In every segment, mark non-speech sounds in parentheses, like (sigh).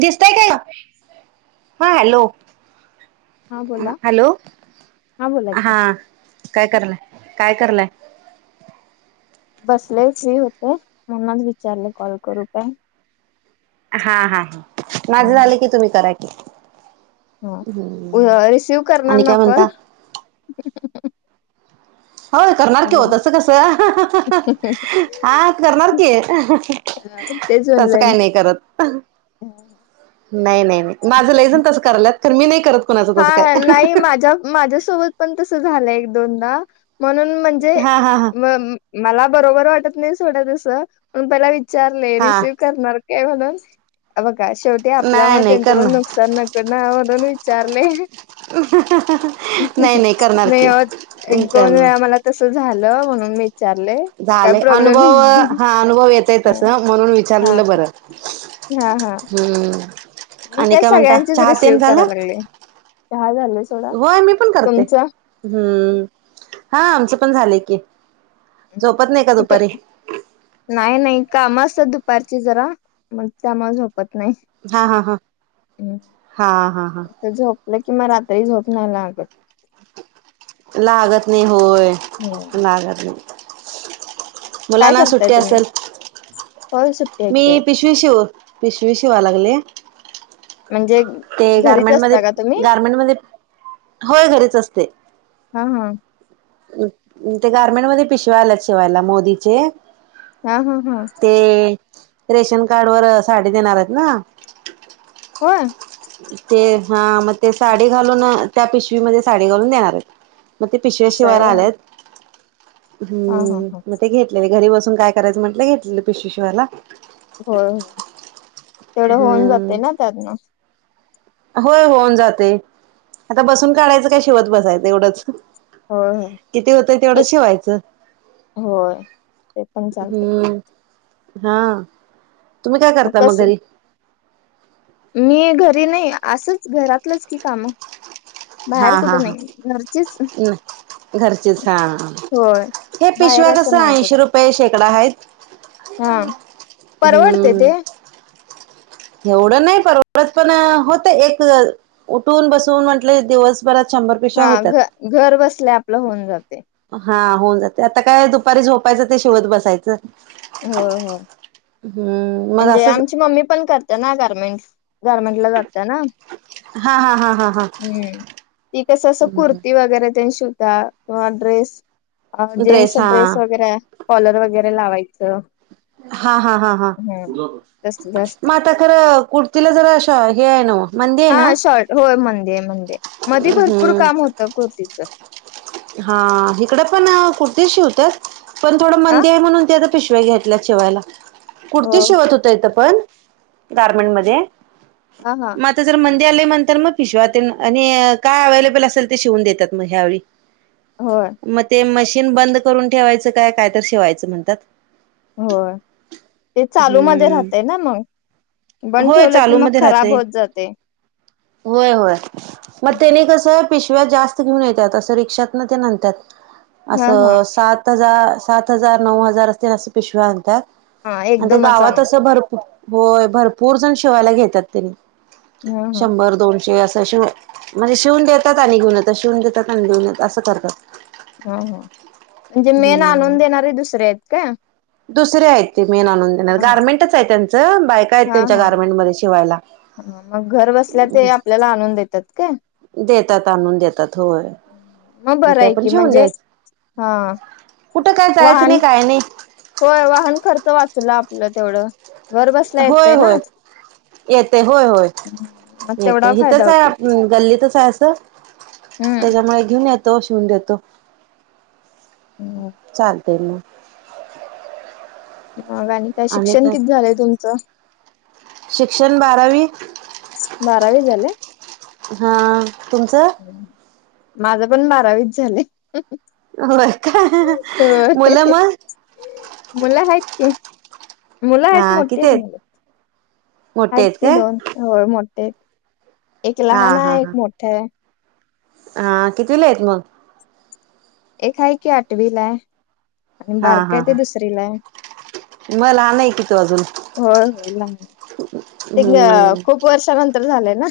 दिसतंय काय ग? हा हॅलो. हा हॅलो बोला हा की काय करलय काय करलय? बसले फ्री होते, म्हणूनच विचारले कॉल करू काय? हा हा हा, माझं झाले की तुम्ही कराय. हा रिसिव्ह करणार आणि ना काय कॉल? म्हणता होय करणार की हो हॅलो तसं कसं? हा करणार की. तेच तस काय म्हणलं नाही करत, अहं. नाही नाही नाही, माझं लईजण कराल्यात तर मी नाही करत. कुणाचं हा तसं हा काय नाही माझ्या. माझ्यासोबत पण तस झालं एक दोनदा म्हणून म्हणजे हा हा हा मग मला बरोबर वाटत नाही सोडा तसं पण पहिला विचारले हा रिसिव्ह करणार का म्हणून, हे बघा शेवटी आपल्या नाही मुले नाही त्यांचं पण करणार नुकसान नको ना म्हणून वीचारले, नाही नाही करणार नई की ओ एक दोन वेळा करणार मला तस झालं म्हणून मी विचारले काय झाले, प्रॉब्लेम अनुभव नाही हा अनुभव येतय तसं म्हणून हा विचारलेलं बरं. हा हा हम्म मी आणि काय म्हणता सगळ्यांचेच चहा तेन रिसीव कराय झालं लागले, दहा झाले असतील. होय मी पण करते, हम्म हा आमचं पण झालंय की. झोपत नाही का कुठे दुपारी? नाही नाही काम असतात दुपारची जरा मग त्यामुळे झोपत नाही. हा हा हा, हा हा हा हा. आले की मग रात्री झोप नाही लागत. लागत नाही होय, हम्म. लागत नाही. काय मुलांना करताय सुट्टी तुम्ही असल. होय सुट्टी आहे मी की आज पिशवी शिव, पिशवी शिवा लागलीये. म्हणजे ते घरीच गारमेंटमध्ये असता का तुम्ही गारमेंटमध्ये. होय घरीच असते. हा हा. ते गार्मेंट मध्ये पिशव्या आल्यात शिवायला मोदीचे. हा हा ह. ते रेशन कार्ड वर साडी देणार आहेत ना. होय ते हा मग ते साडी घालून, त्या पिशवीमध्ये साडी घालून देणार आहेत. मग ते पिशव्या असं आहे शिवायला होय. आलेयेत. हा हा हम्म हा मग ते घेतलेले, घरी बसून काय करायचं म्हटलं घेतलेले पिशवी शिवायला. होय होय तेवढं होऊन जाते हम्म. ना त्यातनं. होय होऊन जाते आता बसून काडायचं काय शिवत एवढंच. होय होय. किती होतंय तेवढं शिवायचं होय ते पण चालते हम्म. हा तुम्ही काय करता मग घरी? मी घरी नाई असंच घरातलंच की कामं. हा बाहेर कुठं नाय घरचीच. घरचीच हा होय हे बाहेर पिशव्या असं कसं नाही कुठ ऐंशी रुपये शेकडा हायत. हा परवडते ते हम्म. एवढं नाय परवडत पण होतं एक उठून बसून म्हंटलं दिवस बरं शंभर पिशव्या हा होतात. घ घर बसल्या आपलं होऊन जाते. हा होऊन जाते आता काय दुपारी झोपायचं ते शिवत बसायचं. होय होय हो हम्म मग म्हणजे असंच आमची मम्मी पण ना गारमेंट करते ना गारमेंट ला जातंय ना. हा हा हा हा हा. हम्म ती कसं असं कुर्ती वगैरे तेन शिवता. किंवा ड्रेस अ जेन्सचा ड्रेस वगैरे कॉलर वगैरे लावायचं. हा हा हा हा हम्म तसलं असते. म आता खरं कुर्तीला जरा अशा हे आहे ना व हा शॉर्ट होय मंदे मंदे मध्ये भरपूर हम्म काम होतं कुर्तीचं. हा हिकडं पण कुर्ती शिवतात पण थोडं आ मंदी हाय म्हणून तेजा पिशव्या घेतल्या शिवायला. हो कुर्ती शिवत हो होते इथं पण गारमेंट हा मध्ये हा म आता जर मंदी आल्या नंतर म पिशव्या तेन आणि काय अवेलेबल असेल ते शिवून देत्यात म ह्यावेळी. होय. म ते मशीन बंद करून ठेवायचं काय काय तरी शिवायचं म्हणतात. होय ते चालू मध्ये राहतय हम्म ना मंग. बंद ठेवलं की मग खराब होत जाते. वय होय म त्यानी कसं पिशव्या जास्त घेऊन येते असं रिक्षात नं तेन आणत्यात हा हा असं सात सात हजार सात हजार नऊ हजार असतील असं पिशव्या आणतात हा आणि ते एकदमच गावात आणायचं असं भरपूर होय भरपूर जण शिवायला घेतात त्यांनी हा हा शंभर दोनशे असं शिव म्हणजे शिवून देतात आणि घेऊन येता शिवून देतात आणि घेऊन येता असं करता. हम्म हम्म. हम्म आहेत का दुसरे आहे ते मेन आणून देणारे हा हा गारमेंटच च त्यांचा बायका आहेत हा त्यांच्या हा गार्मेंटमध्ये शिवायला. हा घर बसल्या ते आपल्याला आणून देतात काय? देतात आणून देतात होय मग बरं ते आहे आपण की शिवून म्हणजे द्यायचं. हा. कुट काय जायचं वाहन नाय काय नाय. होय वाहन खर्च वाचला आपलं तेवढं घर बसल्या होय येतय ना. होय येते होय होय हम्म मग येते तेवढा फायदा हिथच हाय होतोय आप की. गल्लीतच हाय असं हम्म. त्याच्यामुळे घेऊन येतो शिवून देतो हम्म चालते म. मग आणि काय शिक्षण कित झालंय तुमचं? शिक्षण बारावी बारावी झाले. हा तुमचं? माझं पण बारावीच झालेय. होय का मुलं म? मुला हायात की मुला हायत हा मोठे किती हायत आहेत मुलं. मोठे हायत आहेत की काय दोन मोठे एक हा लहान हा आहे एक हा मोठा आहे. हा कितीवीला आहेत मग? एक आहे की आठवीला आहे आणि बारकाय ते दुसरी ला आहे. म लहान आहे की तो अजून. होय-होय लहान आहे तेंग्या हम्म खूप वर्षानंतर झालंय ना.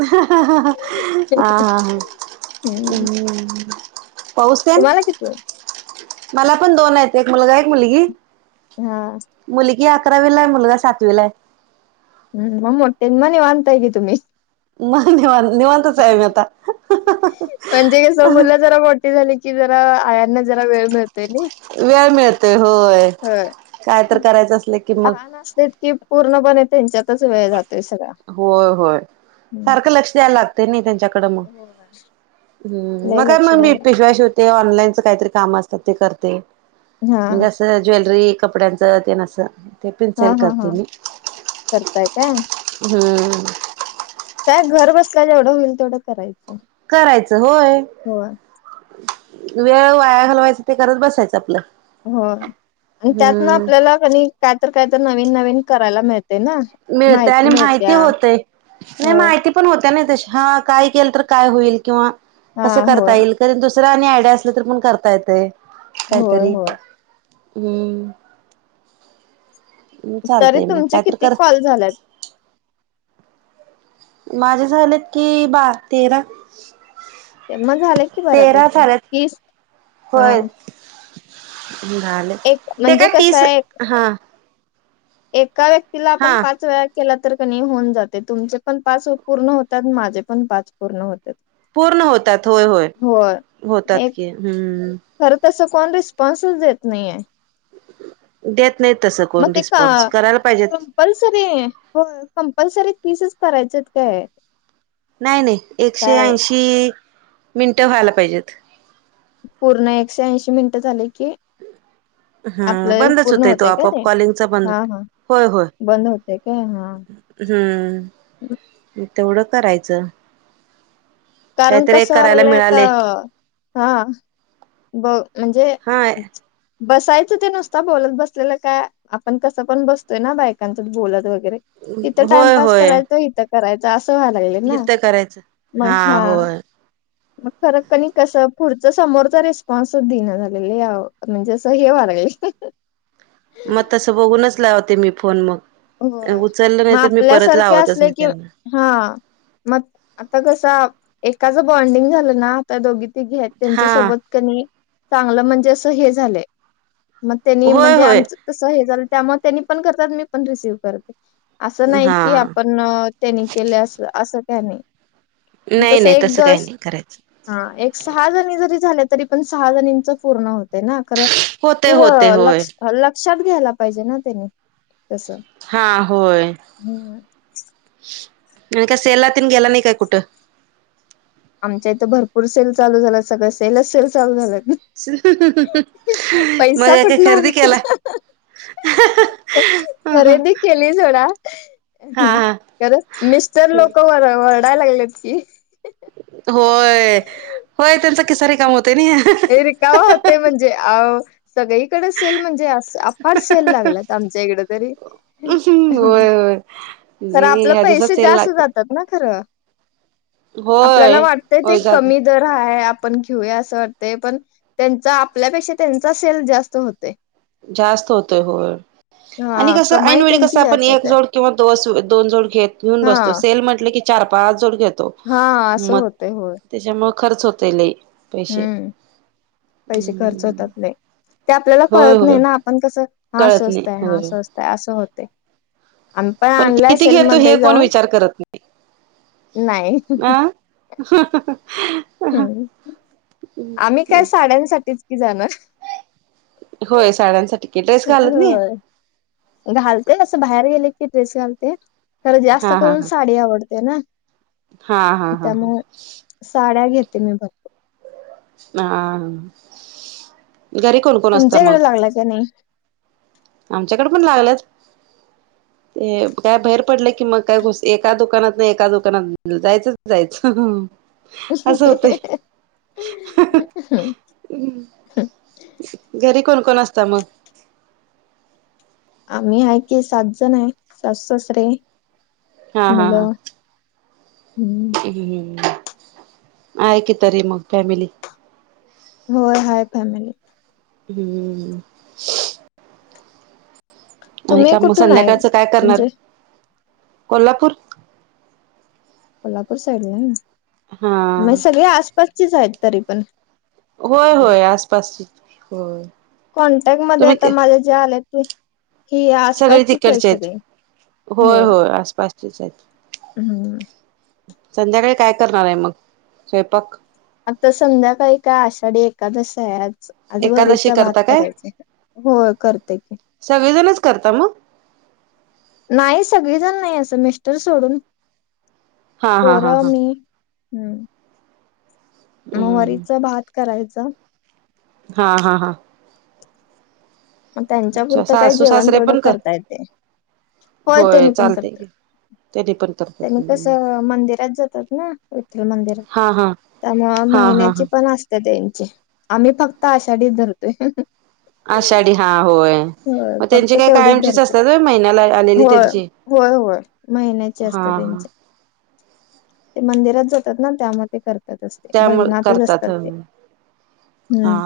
आ हा हा हम्म हम्म. पाऊस तेन तुम्हाला किती आहेत? मला पण दोन आहेत एक मुलगा एक मुलगी. हा. मुलगी अकरावीला आहे मुलगा सातवीला आहे. हम्म हम्म म मोठे आहे म निवांत आहे की तुम्ही. म निवां निवांतच आहे मी आता. म्हणजे कसं मुलं जरा मोठी झाली की जरा आयानं जरा वेळ मिळते नई वेळ मिळतोय होय. काय तर करायचं असलं की मग लहान असतेत कि पूर्णपणे त्यांच्यातच वेळ जातोय सगळा. होय होय सारखं लक्ष द्याय लाग ते नाही त्यांच्याकडे मग होय. हम्म लय मग काय लक्ष मग मी द्यायला पिशवा शिव ते ऑनलाईनचं काहीतरी काम असतात ते करते हा म्हणजे असं ज्वेलरी कपड्यांचं तेन असं ते पण हा सेल हा करते हा मी. करताय का? हम्म. काय घर बसलाय जेवढं होईल तेवढं करायचं. करायचं होय. होय वेळ वाया घालवायचं ते करत बसायचं आपलं. हो आणि त्यातनं हम्म आपल्याला कणी कायतर कायतर नवीन-नवीन करायला मिळते ना. मिळते आणि माहिती होते नाही होय माहिती पण होत्या ना तशी हा केल तर काय होईल किंवा हा कसं करता होय येईल तरीन दुसरा आणि आयडिया असला तरी पण करता येते होय काहीतरी. होय. हम्म तरी चालतय मग तुमचे कायतरी किती करत कॉल झाल्यात माझं झालेत की बार तेरा. ते म झाले कि तेरा बरापैकी तीस हा. घालेत एक ते म्हणजे काय कसं तीस आहे हा. एका व्यक्तीला आपण हा पाच वेळा केला तर क नी होऊन जाते तुमचे पण पाच पूर्ण होतात माझे पण पाच पूर्ण होत्यात. पूर्ण होतात होय होय होतात एक की हम्म. खरं तसं कोण रिस्पॉन्सच देत नाहीये. देत नाही तसं कोण रिस्पॉन्स करायला पाहिजेत. कपल्सरी होय कंपल्सरी तीसच करायचयत काय? नाही नाही एकशे काय ऐंशी मिनटं व्हायला पाहिजेत. पूर्ण एकशे ऐंशी मिनिटं झाले की हा आपलं बंदच पूर्ण होतोय तो होतय का आपोआप ते कॉलिंगचा बंद हा हा होतोय. बंद होतेय काय हा. हम तेवढं करायचं. कारण काहीतरी कस एक व्हाय करायला लागलंय आता मिळाले हा. ब म्हणजे हा बसायचं तेन नुसता बोलत बसलेलं काय आपण कसं पण बसतोय ना बायकांच्यात बोलत वगैरे. तिथं होय टाइमपास होय करायच इथ करायच असं व्हायला लागलं ना हित करायचं मग हा होय मग फरक कनी कस पुढच समोरचा रिस्पॉन्स देईन आव म्हणजे स हे व्हायला लागलय. मग तसं बघूनच लावते मी फोन मग. होय उचललं नाही मग तर मी परत आपल्यासारखे लावतच असले नाही की त्यांना. हा मग आता कसं एकाच बॉन्डिंग झालं ना तर दोघी तिघी हेत त्यांच्या हा सोबत कनी चांगलं म्हणजे असं हे झालंय मग त्यांनी होय म्हणजे होय आमच तसं हे झालं त्यामुळे त्यांनी पण करतात मी पण रिसीव्ह करते अस नाही हा की आपन न त्यांनी केले अस असं का नाही मग नाही तस नाही एक तसं काही दास नाही करायचं हा एक सहा जणी जरी झाल्या तरी पण सहा जणीच पूर्ण होत तेना खरं होते ते होते होय लक्ष लक्षात घ्यायला पाहिजे ना त्यांनी तस. हा होय न काय सेला तेन गेला नाही काय कुठं? आमच्या इथं भरपूर सेल चालू झाला सगळं सेलच सेल चालू झाल्यात. मग काय काय कुठन खरेदी केला? आणायचा (unintelligible) खरेदी केली सोडा हा हा खर मिस्टर लोक वर वरडायला लागलेत की. होय होय त्यांच ए रिकाम होतय म्हणजे अ सगळीकडे सेल म्हणजे अस अफाट सेल लागल्यात आमच्या इकड तरी. होय होय खर नाही आपल ह्या दिवसात पैसे सेल जास्त लागतात जातात ना खरं. आपल्याला होय वाटतय ते होय जा कमी दर हाय पण घेऊया असं वाटतय पण त्यांचा आपल्यापेक्षा त्यांचा सेल जास्त होतोय. जास्त होतोय होय. आणि हा कसं कमाई ऐनवेळी त्यांची कसं आपण जास्त एक होते जोड किंवा दोन जोड घेत घेऊन हा बसतो सेल म्हटल की चार पाच जोड घेतो हा असं मग होतय होय त्याच्यामुळ खर्च होतोय लयी. हम्म पैसे खर्च हम्म होतात लय. ते आपल्याला होय कळत नाही होय ना आपण कसं हा कळत नाही स्वस्त हाय होय स्वस्त हाय असं होतेय. पण किती घेतो हे कोण विचार करत नाही नाही अं (unintelligible) हम् आम्ही काय साड्यांसाठीच कि जाणार. होय साड्यांसाठी. की ड्रेस घालत नाही होय घालते असं बाहेर गेले की ड्रेस घालते. खरं जास्त हा हा करून साडी आवडते ना. हा हा हा हा. त्यामुळे साड्या घेते मी बघ म हा घरी कोण कोण असत मग? चांगलं हाय काय नाही? आमच्याकड पण लागल्यात. ते काय बाहेर पडलं की मग काय घुस एका दुकानात ना एका दुकानात जायचंच जायचं. असं होतंय (unintelligible) हम्म. घरी कोण कोण असतं मग? आम्ही आहे की सात जण आहे. सासु सासरे हा हा हा. मुलं हम्म हम्म. आहे की तरी मग फॅमिली. होय हाय फॅमिली. हम्म. आणि तुम्ही काय मग कुठून आहे? संध्याकाळच काय करणार? म्हणजे कोल्हापूर कोल्हापूर साईडला हाय होय? मग हा सगळी आसपासचीच आहेत तरी पण. होय हिकडं होय आसपासची होय कॉन्टॅक्टमध्ये आता तुम्ही माझ्या जे आले ते. ही सगळे आसपासचीच आहे तिकडचे आहेत. सगळे हो. होय होय आसपासचेच आहेत. हम्म. संध्याकाळी काय करणार आहे मग स्वयंपाक? आता संध्याकाळी काय आषाढी एकादशी आहे आज. आज एकादशी वरीचा भात करता काय करायचाय, होय करतोय की. सगळी जणच करता मग? नाही सगळीजण नाही असं मिस्टर सोडून. हा हा पोर, हा हा मी. हम्म. मग हम्म वरीचा भात करायचा. हा हा हा. मग त्यांच्या अच्छा पुुरतं काय सासू जेवण सासरे तेवढं पण कर करता येतंय. होय तेनी पण चालते की करत्यात. त्यांनी पण करतात त्यांनी कसं मंदिरात जातात ना, विठ्ठल मंदिरात. हा हा त्यामुळं हा हा हा महिन्याचे पण आसते त्यांचे, आम्ही फक्त आषाढीच धरतोय. आषाढी हा होय. होय मग फक्त त्यांची काय तेवढीच कायमचीच धरतोय. असतात होय महिन्याला आलेली होय त्यांची होय होय महिन्याची हा असत्या हा त्यांची. ते मंदिरात जातात ना त्यामुळे ते करतातच ते, त्यामुळे भजनातच करतात असतात ते. हा हम्म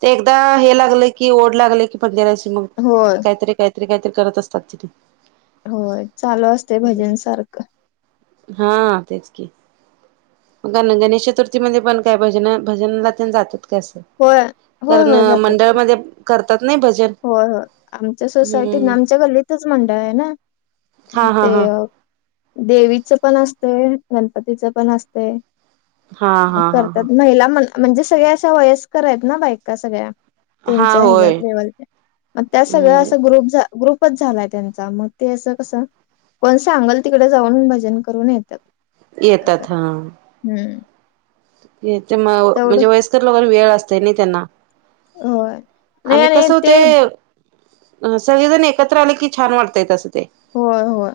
ते एकदा हे लागलं की ओढ लागलं, की जराशी मग होय काहीतरी काही काहीतरी काहीतरी करत असतात तेनी. होय चालू असतंय भजन सारखं. हा तेच की. गण-गणेश चतुर्थीमध्ये पण काय भजन भजनला तेन जातेत का असं? होय होय कारण होय जातात मंडळमध्ये करतात नाही भजन. होय होय आमच्या सोसायटीत, हम्म आमच्या गल्लीतच मंडळ आहे ना. हा मग हा ते हा देवीचं पण असतंय, गणपतीचं पण असतंय. हा मग हा हा हा करत्यात महिला म म्हणजे सगळ्या अशा वयस्कर आहेत ना बायका सगळ्या. हा त्यांच्या होय ह्याच्यात लेवल आणि त्या सगळ्या हम्म असं ग्रुप झा ग्रुपच झालाय त्यांचा. मग ते असं कसं कोण सांगाल तिकडं जाऊन भजन करून येत्यात. येतात हा. हम्म. हेचे मग तेवढं म्हणजे वयस्कर लोकांना वेळ असतोय नाही त्यांना. होय. नाही आणि कस ते होतंय सगळेजण एकत्र आले की, छान वाटतय तसं ते. होय होय.